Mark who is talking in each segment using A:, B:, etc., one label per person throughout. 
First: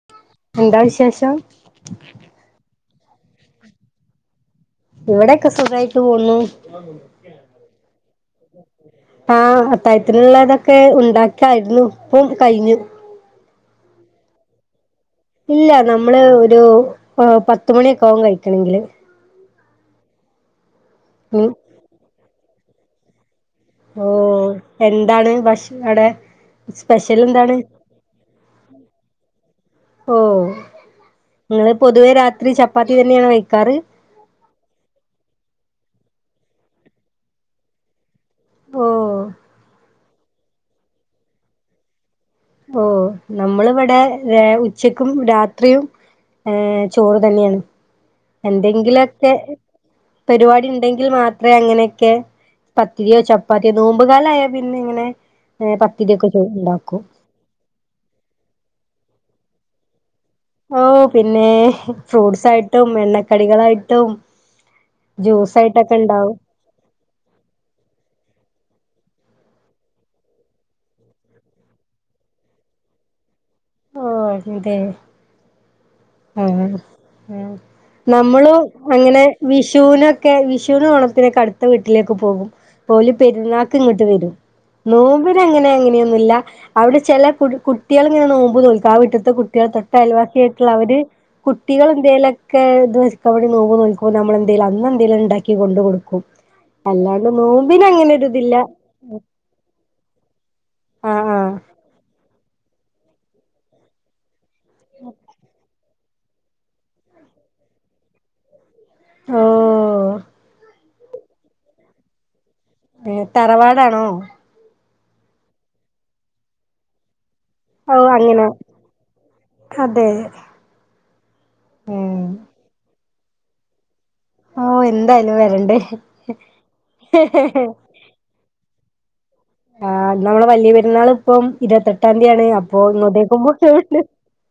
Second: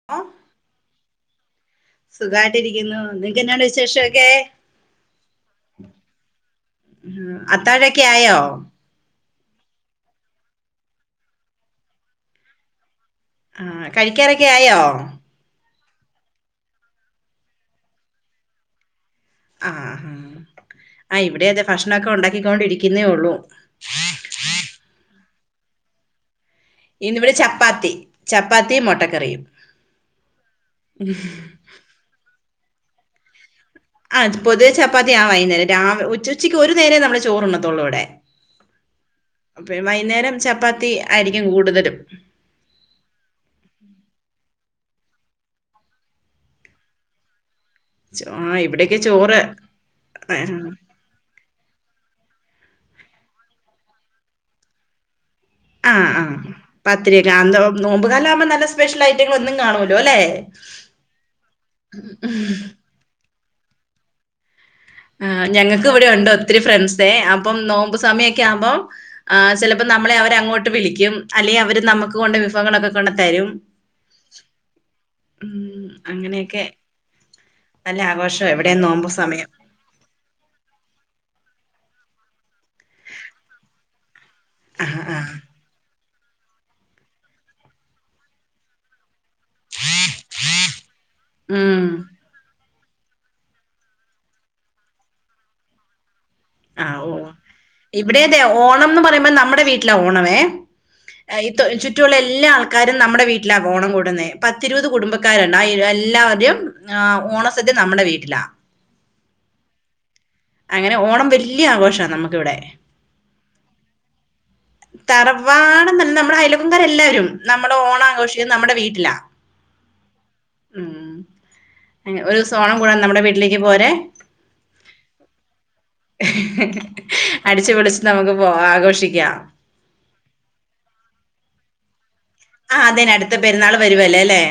A: ആഹ്
B: എന്താ വിശേഷം
A: സുഖയിട്ടിരിക്കുന്നു. നിനക്കെന്നാണ് വിശേഷൊക്കെ
B: ഇവടൊക്കെ സുഖായിട്ട് പോവുന്നു.
A: ഉം അത്താഴൊക്കെ ആയോ
B: ആഹ് അത്തായത്തിനുള്ളതൊക്കെ ഉണ്ടാക്കായിരുന്നു ഇപ്പം കഴിഞ്ഞു
A: ആഹ് കഴ്ക്കാറൊക്കെ ആയോ
B: ഇല്ല നമ്മള് ഒരു ഏഹ് പത്ത്മണിയൊക്കെ ആകും കഴിക്കണെങ്കില്
A: ആഹാ ആഹ്
B: ഉം
A: ഇവടെയൊക്കെ അതെ ഭക്ഷണംക്കെ ഉണ്ടാക്കിക്കൊണ്ടിരിക്കുന്നതെ ഒള്ളൂ
B: ഓഹ് എന്താണ് ഭക്ഷ അവടെ
A: ഇന്നിവിടെ ചപ്പാത്തി ചപ്പാത്തിയും മൊട്ടക്കറിയും
B: ഇങ്ങള് പൊതുവെ രാത്രി ചപ്പാത്തി തന്നെയാണ് കഴ്ക്കാറ്
A: ആഹ് പൊതുവ ചപ്പാത്തി ആണ് വൈന്നേരം, രാവ ഉച്ച ഉച്ചയ്ക്ക് ഒര് നേരെ നമ്മള് ചോറ് ഉണ്ണത്തൊള്ളൂ ഇവടെ
B: ഓ
A: അപ്പളും വൈന്നേരം ചപ്പാത്തി ആയിരിക്കും കൂടുതലും
B: ഓഹ് നമ്മള് ഇവടെ ഉച്ചക്കും രാത്രിയും ഏഹ് ചോറ് തന്നെയാണ്.
A: ചോ ആ ഇവിടെയൊക്കെ
B: എന്തെങ്കിലൊക്കെ
A: ചോറ് ആ
B: പരിപാടി ഇണ്ടെങ്കി ങ്കിൽ മാത്രേ അങ്ങനെയൊക്കെ പത്തിരിയോ ചപ്പാത്തിയോ നോമ്പുകാലായാ പിന്നെ ഇങ്ങനെ ഏഹ് പത്തിരിയൊക്കെ ചു ഇണ്ടാക്കും
A: ഞാൻന്തോ നോമ്പുകാലകുമ്പോ നല്ല സ്പെഷ്യലയ്റ്റങ്ങള് ഒന്നും കാണുല്ലോ ല്ലെ
B: ഓഹ് പിന്നെ ഫ്രൂട്ട്സായിട്ടും എണ്ണക്കടികളായിട്ടും
A: ആഹ്
B: ജ്യൂസ്
A: ഞങ്ങൾക്ക്
B: ആയിട്ടൊക്കെ
A: ഇവടെ ഉണ്ടോ
B: ഉണ്ടാവും
A: ഒത്തിരി ഫ്രണ്ട്സേ അപ്പം നോമ്പ് സമയൊക്കെ ആവുമ്പോ ആഹ് ചെലപ്പോം നമ്മളെ അവര് അങ്ങോട്ട് വിളിക്കും അല്ലെങ്കിൽ അവര് നമ്മക്ക് കൊണ്ട് വിഭവങ്ങളൊക്കെ കൊണ്ട്‌ തരും
B: ഓ അതെ
A: ഹ്മ്മ് അങ്ങനെയൊക്കെ
B: ആഹ്
A: നല്ല ആഘോഷാ
B: നമ്മളും
A: ഇവിടെയും നോമ്പ്
B: അങ്ങനെ
A: സമയം
B: വിഷ് ഷൂനൊക്കെ വിഷുനും ഓണത്തിനൊക്കെ അട്ത്ത വീട്ടിലേക്ക് പോകും ഓല് പെരുന്നാൾക്ക് ഇങ്ങട്ട് വരും,
A: ആഹ് ആഹ്
B: നോമ്പിനങ്ങനെ ഇങ്ങനെയൊ ന്നില്ല, അവടെ ചെല കു കുട്ട്യേള്ങ്ങനെ നോമ്പ്നോൽക്കും ആ വിട്ട്ന്ന് ത്തെ കുട്ട്യോള് തൊട്ടഅയൽവാസിയായിട്ടുള്ള അവര്
A: ഉം
B: കുട്ടികളെന്തെലൊക്കെ [unintelligible] അവര് നോവ് നോൽക്കുമ്പോ നമ്മളെന്തേലും അന്നെന്തെലും ഇണ്ടാക്കി കൊട്ക്കും
A: ആഹ് ഓഹ് ഇവടെതെ
B: ഇതില്ല
A: ഓണംന്ന് പറയുമ്പം നമ്മടെ വീട്ടിലാ ഓണം ഏഹ്
B: ആഹ്
A: അയിതൊ
B: ആഹ്
A: ചുറ്റ് റ്റുള്ള എല്ലാ ആൾക്കാരും നമ്മടെ വീട്ടിലാ ഓണം കൂടുന്നേ പത്തിരുപത് കുടുംബക്കാരുണ്ട് ആ എല്ലാരും ആഹ് ഓണസദ്യ നമ്മുടെ വീട്ടിലാ
B: ഓഹ്
A: അങ്ങനെ ഓണം വെല്ല്യാഘോഷ നമ്മക്കിവടെ
B: ഏഹ് തറവാടാണോ
A: തറവാടന്നല്ല മ്മടെ അയലുംങ്കര എല്ലാരും. ന്നമ്മടെ
B: ഓ
A: ഓണാഘോഷി
B: അങ്ങനെ
A: ന്നമ്മടെ വീട്ടിലാ
B: അതെ
A: ഉം.
B: ഉം
A: ഒരു സൊണം കൂടാ നമ്മടെ വീട്ടിലേക്ക് പോരേ.
B: ഓഹ് എന്തായാലും വരണ്ട്.
A: ന്നമുക്ക് പോ ആഘോഷിക്യാം.
B: ആഹ് ന്നമ്മള വല്ല്യാ പെരുന്നാള്പ്പം ഇരുവത്തെട്ടാന്തി ആണ്
A: ആ
B: അപ്പൊ
A: അതെ അടുത്ത
B: ഇങ്ങോട്ടേക്കുമ്പ
A: പെരുന്നാൾ
B: [unintelligible]
A: വരുവല്ലേ അല്ലേ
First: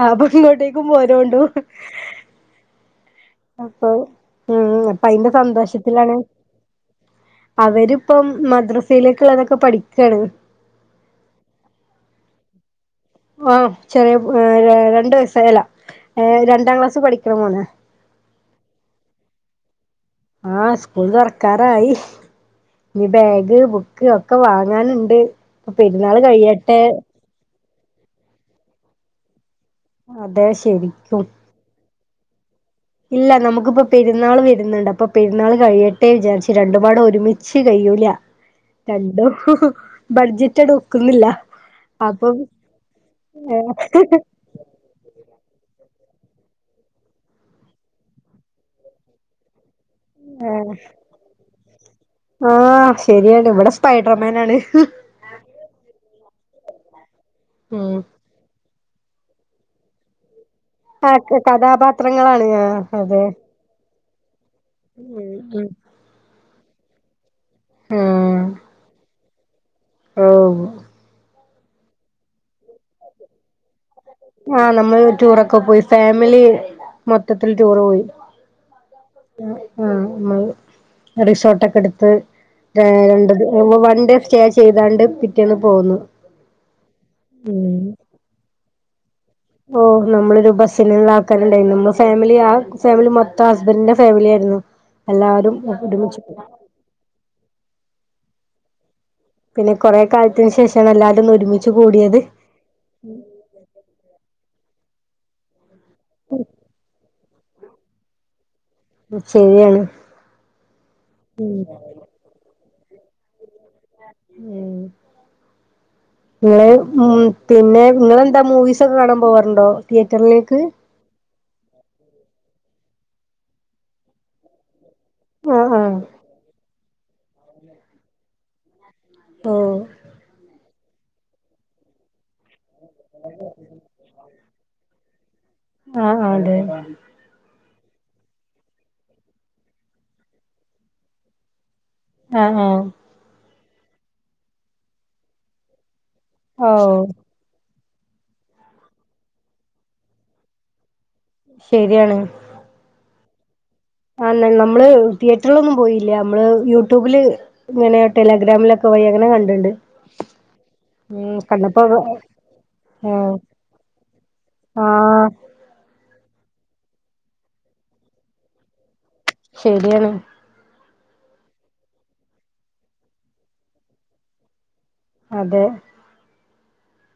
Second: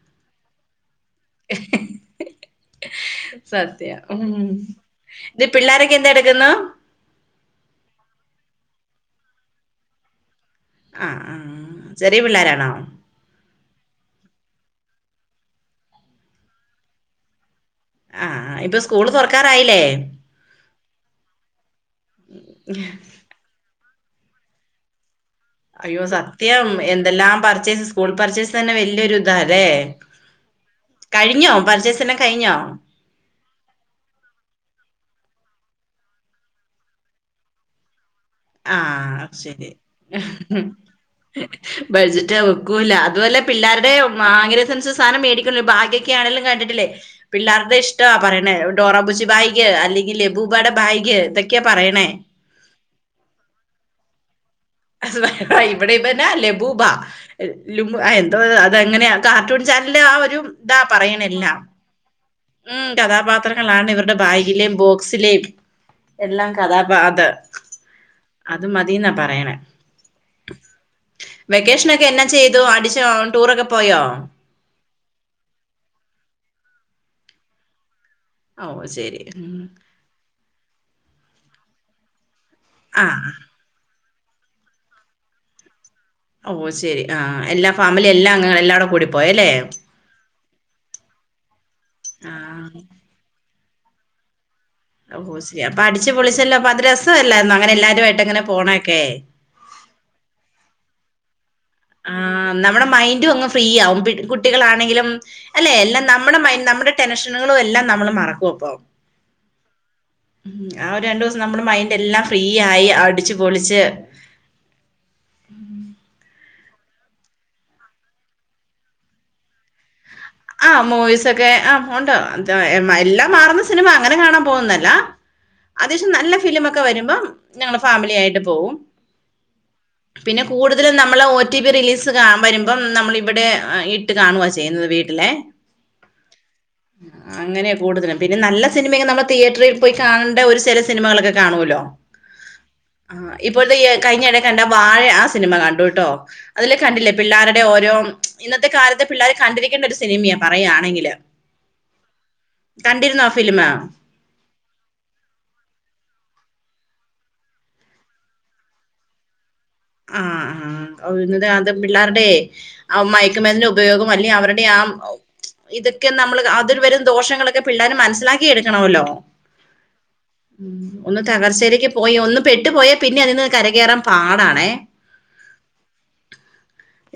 B: ആഹ് ആപ്പൊ ഇങ്ങോട്ടേക്കും പോരോണ്ടു. അപ്പൊ
A: സത്യ ഉം
B: അപ്പൊ അയിന്റെ
A: തെ പിള്ളോരൊക്കെ എന്തട്ക്കുന്നു?
B: അവര്പ്പം മദ്രസയിലേക്ക്ള്ളതൊക്കെ പഠിക്കാണ്.
A: ആഹ് ആ ചെറിയേ പിള്ളേരാണോ?
B: ഓഹ് ചെറിയേ ര രണ്ടു വയസാ യല്ലാ ഏ രണ്ടാം ക്ലാസ്സ് പഠിക്ക്ണ മോനാ.
A: ആഹ്, ഇപ്പൊ സ്കൂള് തൊറക്കാറായില്ലേ?
B: ആഹ് സ്കൂള് തൊറക്കാറായി ഇനി ബാഗ് ബു ക്ക് ഒക്കെ വാങ്ങാന്ണ്ട്.
A: അയ്യോ സത്യം എന്തെല്ലാം പർച്ചേസ് സ്കൂൾ പർച്ചേസ് തന്നെ വെല്ല്യോര്താല്ലേ.
B: അതെ ശരിക്കും
A: കഴിഞ്ഞോ പർചെയ്സ് എല്ലാം കഴിഞ്ഞോ?
B: ഇല്ല നമുക്ക്പ്പോ പെര്ന്നാള് വെര്ന്ന്ണ്ട് അപ്പൊ പെരുന്നാള് കഴിയട്ടെ വിചാരിച്ച് രണ്ടുംപാടേ ഒരുമി ച്ച് കയ്യൂലാ
A: ആഹ്.
B: ബഡ്ജറ്റഡ് ഒക്കു
A: ബഡ്ജറ്റ് ഒക്കൂലാ അത് വെല്ല പിള്ളാര്ടെ [unintelligible] സാനം മേടി ഭാഗ്യക്കെ ആണെലും കണ്ടിട്ടില്ലേ പിള്ളാര്ടെ ഇഷ്ട്ടാ പറണേ ഡോറാബുച്ചി ഭായി അല്ലെങ്കിൽ ലബൂബാടെ ഭായ്ഗ് തൊക്കെ പറയ്ണേ.
B: ആഹ് ശെര്യാണ് ഇവടെ സ്പൈഡർമാനാണ്.
A: ആഹ് ഇവടെ പെന്നേ ലബൂബാ ലും
B: ഉം
A: [unintelligible] ആഹ് അതെങ്ങനയാ കാർട്ടൂൺ ചാൻല് ആ ഒരു താ പറയ്ണ്
B: ആഹ്
A: എല്ലാം
B: കഥാപാത്രങ്ങളാണ് ആഹ്
A: ഉം
B: അതെ
A: കഥാപാത്ര ങ്ങളാണ് ഇവര്ടെ ബാഗിലിം
B: ഉം
A: ബോക്സിലിം
B: ഉം
A: എല്ലാം കഥാപാത
B: ആഹ്
A: അത് മതീന്നാ പറയണേ.
B: ഓഹ് വു
A: വെക്കേഷ്നൊക്കെ എന്നാ ചെയ്തു അടിച്ചൊ ടൂറൊക്കെ പോയോ?
B: ആഹ് നമ്മള് ടൂറൊക്കെ പോയി ഫാമിലി മൊത്തത്തിൽ ടൂറ് പോയി.
A: ഓ ശരി ഉം
B: ആഹ് [unintelligible] [unintelligible] റിസോട്ടൊക്കെട്ത്ത്
A: ആ
B: രാണ്ടത് വ വ വൺഡേ സ്റ്റെ ചെയ്താണ്ട് പിറ്റേന്ന് പോന്നു.
A: ഓഹ് ശെരി ആഹ് എല്ലാ
B: ഉം
A: ഫാമിലി എല്ലാ അംഗങ്ങങ്ങള എല്ലാര്ടേ കൂടിപ്പോയല്ലേ.
B: ഓഹ് ന്നമ്മളൊരു ബസ്സില്ള്ള ആൾക്കാര്ണ്ടായിന്നു നമ്മ ഫാമിലി ആ ഫാമിലി മൊത്തം ഹസ്ബന്റിന്റെ ഫാമിലിര്ന്നു.
A: [unintelligible] അപ്പൊ അടിച്ചു പൊളിച്ചല്ലോ അപ്പൊ അത് രസവല്ലാര്ന്നൊ അങ്ങനെ എല്ലാരു ആയിട്ട് ങ്ങനെ പോണൊഒക്കെ.
B: പിന്നെ കൊറെ കാൽത്തിന് ശേഷാണ് എല്ലാരു ഒന്ന് ഒരുമിച്ച്
A: ആ
B: കൂടിയത്.
A: നമ്മുടെ മൈൻഡും അങ്ങ് ഫ്രീ ആവും കുട്ടികളാണെങ്കിലും അല്ലെ എല്ലാം നമ്മടെ മൈൻ നമ്മടെ ടെൻഷ പ്രശ്നങ്ങളു എല്ലാം നമ്മള് മറക്കു അപ്പൊ.
B: ശരിയാണ്
A: ഉ ആ രണ്ടൂസം നമ്മുടെ മൈന്റ് എല്ലാം ഫ്രീയായി അടിച്ച് പൊളിച്ച്
B: [unintelligible] ഉം പിന്നെ നിങ്ങളെന്താ മൂവിസൊക്കെ കാണാം പോവാറ്ണ്ടോ തിയേറ്റർലേക്ക്?
A: ആഹ് മൂവീസൊക്കെ ആഹ് ഒണ്ട് എല്ലാം മാറുന്ന സിനിമ അങ്ങനെ കാണാൻ പോകുന്നല്ല
B: ആഹ്
A: -
B: ആഹ്
A: അത്യാവശ്യം നല്ല ഫിലിമൊക്കെ വരുമ്പം ഞങ്ങള് ഫാമിലി ആയിട്ട് പോവും.
B: ഓഹ്
A: പിന്നെ കൂടുതലും നമ്മള് ഒ റ്റി പി റിലീസ്- കാ വരുമ്പം നമ്മള് ഇവിടെ ഇട്ട് കാണുവ ചെയ്യുന്നത് വീട്ടിലെ
B: ആഹ് അതെ
A: അങ്ങനെയ കൂടുതലും പിന്നെ നല്ല സിനിമെക്കെ നമ്മൾ തിയേറ്ററി പോയി കാണേണ്ട ഒരു ചെല സിനിമകളൊക്കെ കാണുമല്ലോ?
B: ആഹ് ആഹ്
A: ആ ഇപ്പോഴത്തെ ഈ കഴിഞ്ഞയെടെ കണ്ട വാഴ ആ സിനിമ കണ്ടുട്ടോ- അതില്
B: ഓഹ്
A: കണ്ടില്ലേ പിള്ളേരുടെ ഓരോ ഇന്നത്തെ കാലത്ത് പിള്ളേര് കണ്ടിരീ ക്കേണ്ട ഒരു സിനിമയ പറയുകയാണെങ്കില്
B: ശരിയാണ്
A: കണ്ടിരുന്നോ ആഫിലിമ്?
B: ആ നമ്മള് തിയേറ്ററിലൊന്നും പോയില്ല അമ്മള് യൂട്യൂബില് ഇങ്ങനെയ ടെലഗ്രാമിലൊക്കെ പോയി അങ്ങനെ കണ്ടിണ്ട്
A: ആഹ് ആഹ്
B: ഉം
A: ഇന്നത്
B: കണ്ടപ്പോ
A: പിള്ളേരുടെ ആ മയക്കുമര്ന്നിന്റെ ഉപയോഗം അല്ലെ അവരുടെ ആ-
B: ആഹ്
A: ഇതൊക്കെ നമ്മള് അതിൽ വരും ദോഷങ്ങളൊക്കെ പിള്ളേര് മനസ്സിലാക്കി എടുക്കണല്ലോ
B: ശരിയാണ്
A: ഒന്ന് തകർച്ചയിലേക്ക് പോയി ഒന്ന് പെട്ടു പോയാ പിന്നെ അതിന്ന് കരകേറാൻ പാടാണേ
B: അതെ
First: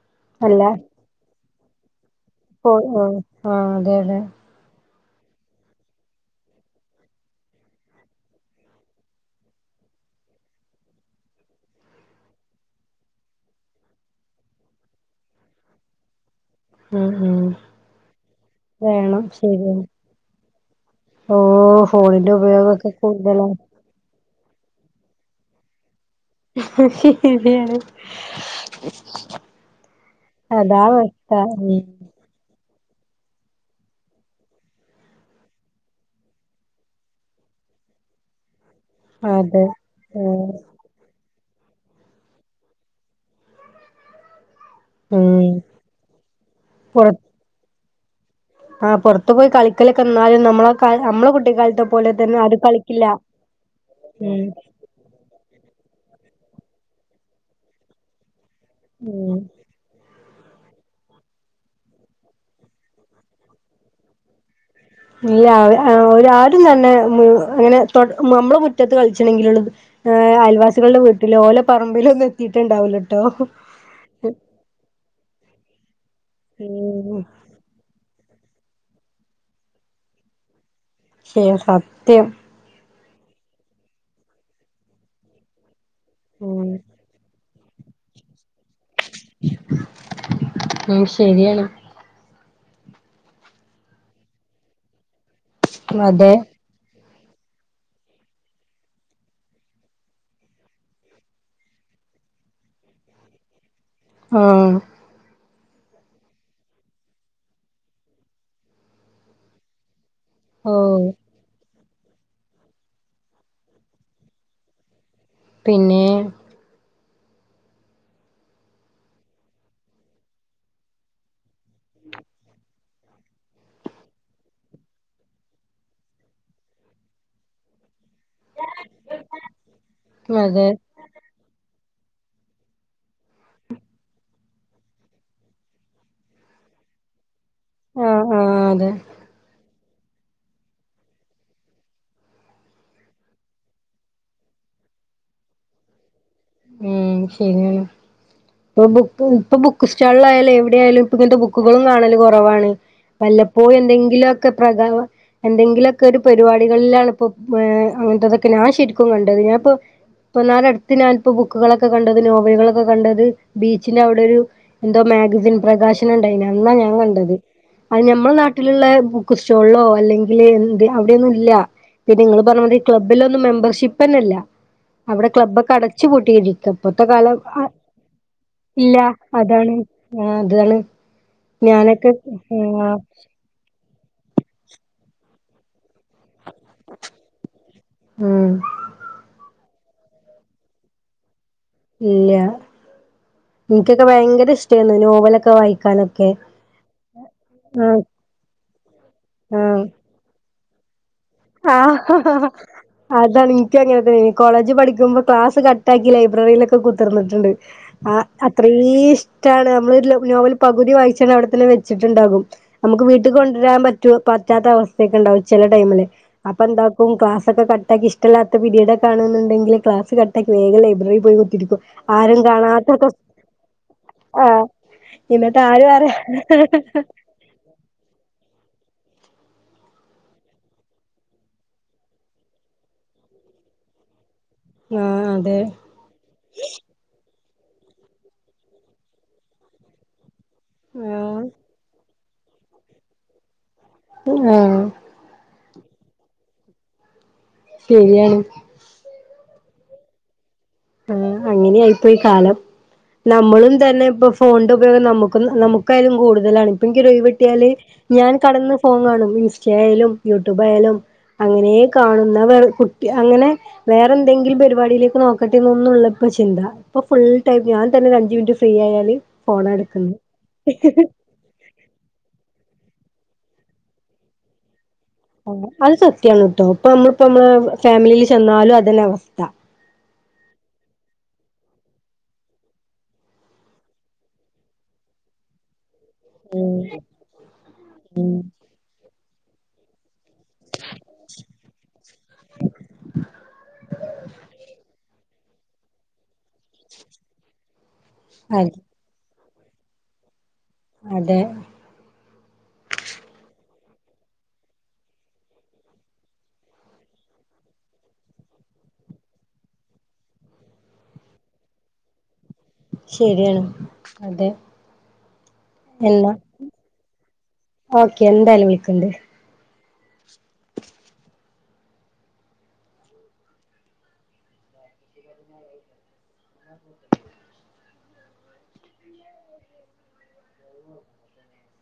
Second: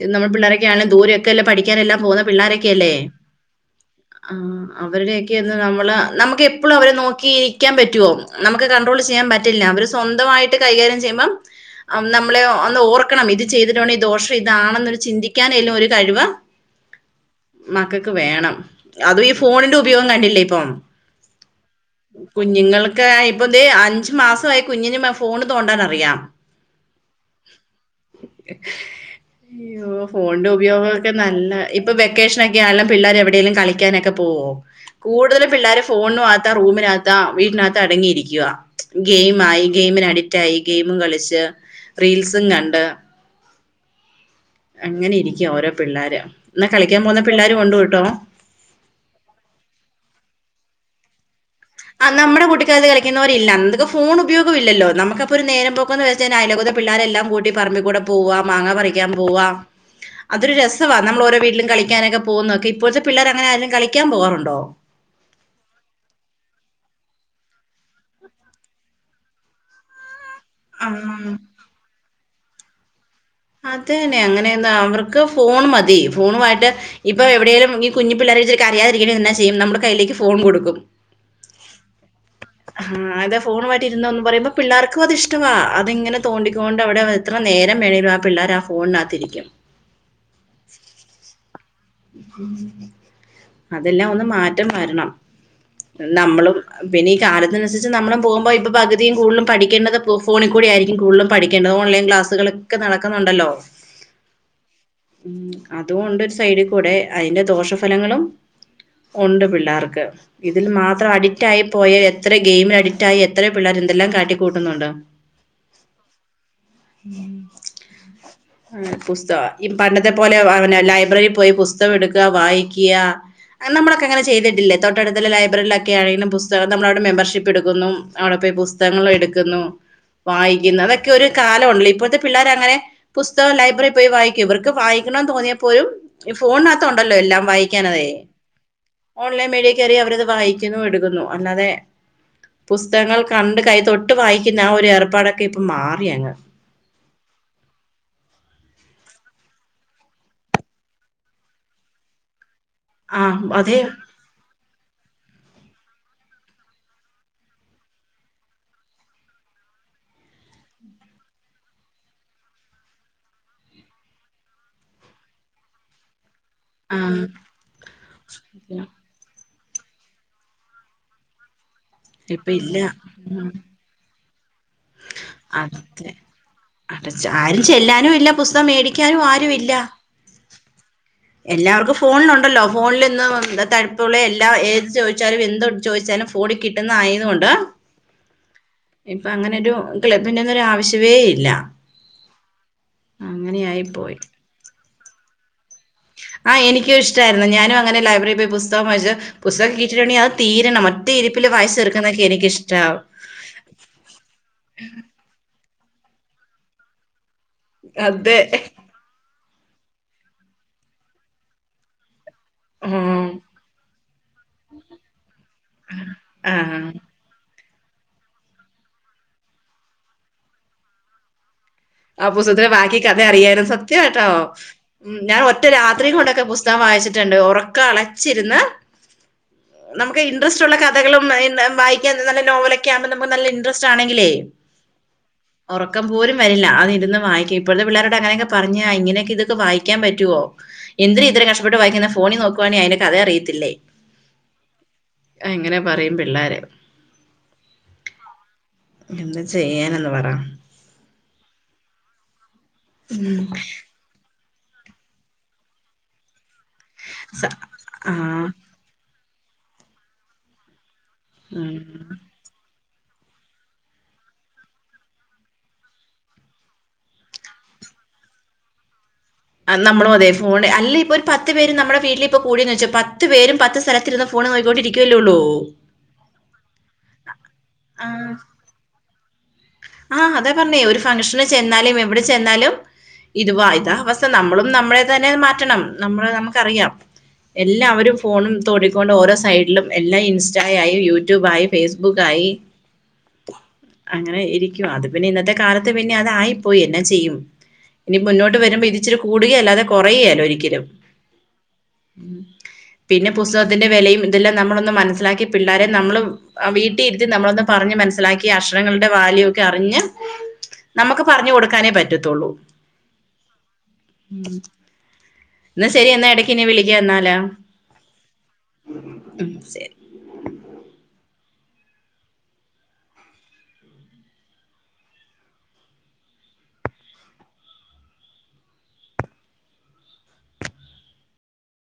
A: ഇന്ന് നമ്മൾ
B: അല്ല
A: പിള്ളേരൊക്കെയണെ ദൂരയൊക്കെല്ലെ പഠിക്കാനെല്ലാം പോന്ന്-
B: പോ
A: പിള്ളാരൊക്കെല്ലേ
B: ആ അതെ അതെ
A: ആഹ് അവരുടെയൊക്കെ എന്ന് നമ്മള് നമുക്ക് എപ്പളും അവരെ നോക്കിയിരിക്കാൻ പറ്റുവോ നമുക്ക് കണ്ട്രോൾ ചെയ്യാൻ പറ്റ് റ്റില്ല അവര് സ്വന്തവായിട്ട് കൈകാര്യം ചെയ്യ്മ്പം നമ് നമ്മളെ ഒന്ന് ഓർക്കണം ഇത് ചെയ്തിട്ടോണ്ടേ ദോഷം ഇതാണെന്ന് ഒരു ചിന്തിക്കാനേലും ഒരു കഴിവ്
B: ഉം ഉം
A: മക്കക്ക് വേണം
B: വേണം
A: അതും ഈ ഫോണിന്റെ
B: ശരിയാണ്
A: ഉപയോഗം കണ്ടില്ലേ ഇപ്പൊ-
B: ഓ ഫോണിന്റെ ഉപയോഗൊക്കെ
A: കുഞ്ഞുങ്ങൾക്ക്
B: കൂടുതലാണ്
A: ഇപ്പദേ അഞ്ച് മാസായി- കുഞ്ഞിന് ഫോണ് തോണ്ടാനറിയാം
B: [inaudible]
A: അയ്യോ ഫോണിന്റെ ഉപയോഗമൊക്കെ നല്ല ഇപ്പൊ
B: [unintelligible]
A: വെക്കേഷനൊക്കെ ആയല്ലോ പിള്ളേര് എവിടേലും കളിക്കാനൊക്കെ പോവോ? കൂടുതലും പിള്ളേര് ഫോണിനാത്താ റൂമിനകത്താ വീട്ടിനകത്ത് അടങ്ങിയിരിക്കുവാ ഗെയിം
B: അതെ
A: ആയി
B: ഉം
A: ഗെയിമിനഡിക്റ്റായി ഗെയിമും കളിച്ച് റീൽസും കണ്ട് അങ്ങനെ
B: ഉം
A: ഇരിക്കുവ ഓരോ പിള്ളാര് എന്നാ കളിക്കാൻ പോവുന്ന പിള്ളേരും ഒണ്ട്ട്ടോ?
B: ആഹ് പൊറത്ത് പോയി കളിക്കലൊക്കെ എന്നാലും നമ്മള് കൽ അമ്മടെ കുട്ടിക്കാല
A: ആ നമ്മുടെ കുട്ടിക്കാലത്ത് കളിക്കുന്നപോലില്ല അന്നൊക്കെ ഫോണ്
B: ഉം
A: ഉപയോഗമില്ലല്ലോ നമുക്ക ഒരു നേരം പോക്കെന്ന് വെച്ചാ അയലോകത്തെ പിള്ളേരെല്ലാം കൂട്ടി പറമ്പി കൂടെ പോവാ മാങ്ങ പറിക്കാൻ
B: ഉം
A: പോവാ അതൊര് രസവാ നമ്മള് ഓരോ വീട്ടിലും കളിക്കനൊക്കെ പോവുന്നൊക്കെ ഇപ്പോഴത്തെ പിള്ളേരങ്ങനെ ആരേലും കളിക്കാൻ പോവാറുണ്ടോ?
B: ഇല്ല അവരാ അവരാരും തന്നെ അങ്ങനെ നമ്മള് മുറ്റത്ത് കളിച്ചണെങ്കിൽ ഉള്ളൂ- ഏഹ് അയൽവാസികളുടെ വീട്ടിലൊ ഓലോ പറമ്പിലും ഒന്നും എത്തിയിട്ടുണ്ടാവലാട്ടോ
A: അതെന്നെ അങ്ങനെന്താ അവർക്ക് ഫോൺ മതി ഫോണുമായിട്ട്
B: ഉം
A: ഇപ്പൊ എവിടേലും കുഞ്ഞി പിള്ളേരിച്ചരി കരയാതിരിക്കനെന്നാ ചെയ്യും നമ്മള് കയ്യിലേക്ക് ഫോൺ കൊടുക്കും
B: ശേ സത്യം.
A: ഉം അതെ ഫോൺ മായിട്ടി ഇരുന്നോ ന്ന് പറയുമ്പോ പിള്ളേർക്കും അത് ഇഷ് ടവാ അത്ങ്ങനെ
B: ഉം
A: തോണ്ടിക്കൊണ്ട് അവിടെ എത്ര നേരം വേണെങ്കിലും ആ പിള്ളേർ ആ ഫോണ്നകത്തിരിക്കും
B: ഉം ശരിയാണ്
A: അതെല്ലാം ഒന്ന് മാറ്റം വരണം
B: അതെ
A: നമ്മളും പിന്നെ ഈ കാലത്തിനുസരിച്ച് നമ്മളും പോകുമ്പോ ഇപ്പ പകുതി കൂടുലും പഠിക്കേണ്ടത് ഫോണിൽ കൂടി ആയിരിക്കും കൂ [unintelligible] പഠിക്കേണ്ടത് ഓൺലൈൻ ക്ലാസ്സുകളൊക്കെ നടക്കുന്നുണ്ടല്ലോ
B: ആഹ്
A: ഉം അതുംണ്ട് ഒരു സൈഡ് ഉടെ അയ്ന്റെ ദോഷഫലങ്ങളും ഉണ്ട് പിള്ളേർക്ക് ഇതിൽ
B: ഓ
A: മാത്രം അടി റ്റായി പോയ എത്ര ഗെയിമിൽ അഡിക്റ്റ ആയി എത്ര പിള്ളേർ എന്തെല്ലാം കാട്ടിക്കൂട്ടുന്നുണ്ട്
B: പിന്നെ
A: ആ പുസ്തകം ഈ പണ്ടത്തെ പോലെ അവനെ ലൈബ്രറി പോയി പുസ്തകം എടുക്ക വായിക്യാ നമ്മളൊക്കെ അങ്ങന ചെയ്തിട്ടില്ലെ തൊട്ടടുത്തുള്ള ലൈബ്രറിയിലൊക്കെ അറിയ്ണ പുസ്തകം നമ്മളവിടെ മെമ്പർഷിപ്പ് ട്ക്കുന്നു അവിടെ പോയി പുസ് തകങ്ങൾ എടുക്കുന്നു
B: അതെ
A: വായിക്കുന്നു അതൊക്കെ ഒരു കാലല്ലോ ഇപ്പോഴത്തെ പിള്ളാര് അങ്ങനെ പുസ്തകം ലൈബ്രറിയിൽ പോയി വായിക്കും ഇവർക്ക് വായിക്കണന്ന് തോന്നിയാപ്പോലും ഫോണിനകത്തം ഉണ്ടല്ലോ എല്ലാം വായി ക്ക്യാണതേ
B: ആഹ് ആഹ് അതെ
A: ഓൺലൈൻ മേഡിയ കയറി അവരത് വായിക്കുന്നു എടുക്കുന്നു അല്ലാതെ പുസ്തകങ്ങൾ കണ്ട് കൈ തൊട്ട് വായിക്കുന്ന ആ ഒരു ഏർപ്പാടൊക്കെ ഇപ്പം മാറി അങ്ങ്
B: ഉം ശരിയാണ് ഇപ്പൊ ബുക്ക് ഇപ്പൊ ബുക്ക് സ്റ്റാളിലായാലും എവിടെ ആയാലും ഇപ്പ ഇങ്ങൻത്തെ ബുക്കുകളും കാണൽ കുറവാണ്
A: ആ
B: വല്ലപ്പോഴും
A: അതെ
B: എന്തെങ്കിലൊക്കെ പ്രകാവ എന്തെങ്കിലൊക്കെ ഒരു പരിപാടികളിലാണ് ഇപ്പോ ഏഹ് അങ്ങൻത്തതൊക്കെ ഞാൻ ശരിക്കും കണ്ടത് ഞാൻ ഇപ്പോ ഇപ്പെന്നാരട്ത്ത് ഞാൻ ഇപ്പൊ ബുക്കുകളൊക്കെ കണ്ടത് നോവലുകളൊക്കെ കണ്ടത് ബീച്ചിന്റെ അവിടെ ഒരു എന്തോ മാഗസിൻ പ്രകാശ ത്തിന്ണ്ടയ്നി അന്നാ ഞാൻ കണ്ടത് അത് ഞമ്മുടെ
A: ആ
B: നാട്ടിലുള്ള ബുക്സ്റ്റോളിലോ അല്ലെങ്കിൽ എന്ത് അവിടെയൊന്നും ഇല്ല പിന്നെ നിങ്ങള്
A: ഇപ്പ
B: പർഞ്ഞ
A: ഇല്ല
B: മാതിരി ക്ലബ്ബിലൊന്നും
A: ഉം
B: മെമ്പർഷിപ്പന്നെല്ല അവിടെ കുബ്ബാക്കെ അട ച്ച്
A: അതെ
B: പൂട്ടിയിരിക്ക ഇപ്പത്തെ
A: അടച്ച
B: കാലം അ
A: ആരും ചെല്ലാനും ഇല്ല പുസ്തകം
B: ഇല്ല
A: മേടിക്കാനും ആരും ഇല്ല
B: അതാണ് ആഹ് അതാണ്
A: എല്ലാവർക്കും
B: ഞാനൊക്കെ
A: ഫോണിലുണ്ടല്ലോ
B: ആഹ്
A: ഫോണിൽ ഇന്ന് എന്താ ത ഉള എല്ലാം ഏത് ചോദിച്ചാലും എന്ത് ചോദിച്ചാലും ഫോണി കിട്ടുന്ന ആയതുകൊണ്ട്
B: ഉം
A: ഇപ്പൊ അങ്ങനെ ഒരു ക്ലബ്ബിന്റെ ഒന്നൊരു ആവശ്യവേ ഇല്ല
B: ഇല്ല
A: അങ്ങനെയായി
B: എനിക്കൊക്കെ
A: പോയി
B: ഭയങ്കര ഇഷ്ടായിരുന്നു നോവലൊക്കെ വായിക്കാന്
A: ആ എനിക്ക് ഇഷ്ടാര്ന്നു ഞാനു അങ്ങനെ ലൈബറി പോയി പുസ്തകം വായ്ച്ച് പുസ്തകം
B: ആഹ്
A: കിട്ടിട്ടുണ്ടെങ്കിൽ അത് തീരണം ഒറ്റ ഇരിപ്പില് വായ്ച്ച് തീർക്കാ [unintelligible] എനിക്കഷ്ടം
B: അതാ നിനിക്ക അങ്ങനെ തന്നെ കോളേജ് പഠിക്കുമ്പോ ക്ലാസ് കട്ടാക്കി ലൈബ്രറിയിലൊക്കെ കുത്തർന്ന്ട്ട്ണ്ട് ആ
A: അതെ
B: അത്രേയും ഇഷ് ടാണ് നമ്മള് നോവൽ പകുതി വായിച്ചാണ് അവ്ടെ തന്നെ വെച്ചിട്ടുണ്ടാകും നമുക്ക് വീ
A: ഉം
B: ട്ട് കൊണ്ട്രാൻ പറ്റ പറ്റാത്ത അവസ്ഥയൊക്കെ ഉണ്ടാവും ചെല ടൈമില് അപ്പൊ
A: ആഹ്
B: എന്താക്കും ഉം ക്ലാസൊക്കെ കട്ടാക്കി ഇഷ്ടല്ലാത്ത പിരീഡക്കാണെന്നുണ്ടെങ്കിൽ ക്ലാസ് കട്ടാക്കി വേഗം ലൈബ്രറി പോയി ത്തിരിക്കും
A: ആ പുസ്തകത്തിൻ്റെ ബാക്കി കഥ അറിയാനും സത്യാ ട്ടോ
B: ആഹ്
A: ഉം ഞാൻ
B: എന്നിട്ട്
A: ഒറ്റ
B: ആരും
A: രാത്രി
B: അറിയാ
A: കൊണ്ടൊക്കെ പുസ്തകം വായിച്ചിട്ടുണ്ട് ഉറക്കം അളച്ചിരുന്ന് നമുക്ക് ഇൻട്രസ്റ്റ്ള്ള കഥകളും [unintelligible] വായിക്കാൻ നല്ല നോവലൊക്കെ ആകുമ്പോ നമുക്ക് നല്ല ഇൻട്രസ്റ്റ് ആണെങ്കിലേ
B: ആഹ് അതെ
A: ഉറക്കം പോല വരില്ല അത് ഇരുന്ന് വക്ക ഇപ്പോഴത്തെള്ളരോ അങ്ങനൊക്കെ പറഞ്ഞാ ഇങ്ങനെയക്കെ ഇതൊക്കെ വായിക്കാൻ പറ്റുവോ എന്തിന
B: ആഹ്
A: ഇത്രരം കഷ്ടപ്പെട്ട് വായിക്കുന്ന ഫോണിൽ നോക്കുവാണെങ്ക അന്റെ കഥയ അറിയത്തില്ലേ
B: ആഹ്
A: ഇങ്ങനെ പറയും പിള്ളാര്
B: ശരിയാണ്
A: എന്ത് ചെയ്യാനെന്ന് പറ
B: ആഹ് അങ്ങനെയായിപ്പോയി കാലം നമ്മളും തന്നെ പ്പൊ ഫോണിന്റെ ഉപയോഗം നമുക്കായാലും കൂട്തലാണ് പ എനിക്കൊരൊഴിവ്
A: സ-
B: കിട്ടിയാല്
A: ആ
B: ഞാൻ കെടന്ന് ഫോൺ കാണും ഇൻസ്റ്റെയിലായാലും യൂടൂബായാലും
A: ഉം
B: അങ്ങനേക്കാണും ന്നാ അങ്ങനെ വേറെന്തെങ്കിലും പരിപാടിയിലേക്ക് നോക്ക ട്ടിനുള്ള ഇപ്പ ചിന്ത ഇപ്പ ഫുൾ ടൈം ഞാൻ തന്നെ ഒരു അഞ്ച് മിനിറ്റ് ഫ്രീയായാല്
A: അന്നമ്മള് അതെ ഫോൺ അല്ല ഇപ്പം പത്ത് പേര് ഞമ്മളെ വീട്ടീല് ക്കൂടിന്നൊ ച്ചൊ പത്ത് പേരും പത്ത് സ്ഥലത്തിരുന്ന് ഫോണ്ന്നോക്കി കൊണ്ടിരിക്കും
B: ആഹ് അത് സത്യാണ്ട്ട്ടോ പ്പം ഞമ്മള് ഞമ്മളെ ഫാമിലീല് ചെന്നാല് അതെന്നെ അവസ്ഥ
A: ആഹ് അതാപറഞ്ഞേ ഒരു ഫംഗ്ഷന് ചെന്നാലും എവിടെ ചെന്നാലും ഇതുവ ഇതാവസ്ഥ നമ്മളും നമ്മളെ തന്നെ മാറ്റണം നമ്മ നമുക്കറിയാം എല്ലാവരും ഫോണും തോടിക്കൊണ്ട് ഓരോ സൈഡിലും എല്ലാം ഇൻസ്റ്റയ്യി യൂട്യൂബായി ഫേസ്ബുക്കയി അങ്ങനെ ഇരിക്കുവാഅത് പിന്നെ ഇന്നത്തെ കാലത്ത് പിന്നെ അതായിപ്പോയി എന്നാ ചെയ്യും ഇനി മുന്നോട്ട്
B: അതെ
A: വരുമ്പോ ഇത് ഇച്ചിരി കൂടുകയല്ലാതെ കുറയേല ഒരിക്കലും
B: അതെ
A: പിന്നെ പുസ്തകത്തിന്റെ വെലയും ഇതെല്ലാം നമ്മളൊന്ന് മനസ്സിലാക്കി പിള്ളോരെ ന്നമ്മളള് വീട്ടിഇരുത്തി നമ്മളൊന്ന് പറഞ് മനസിലാക്കി ആഷ് ങ്ങളുടെ വാല്യു അറിഞ്ഞമ്മക്ക് പറഞ് കൊടുക്കാനെ പറ്റത്തൊള്ളൂ
B: ശരിയാണ് അതെ
A: ശരി
B: എന്നാ
A: ഇടയ്ക്ക് ഇനി വിളിക്കാം എന്നാലാ
B: ഓക്കെ എന്തായാലും വിളിക്കണ്ട്
A: ഉം ശരി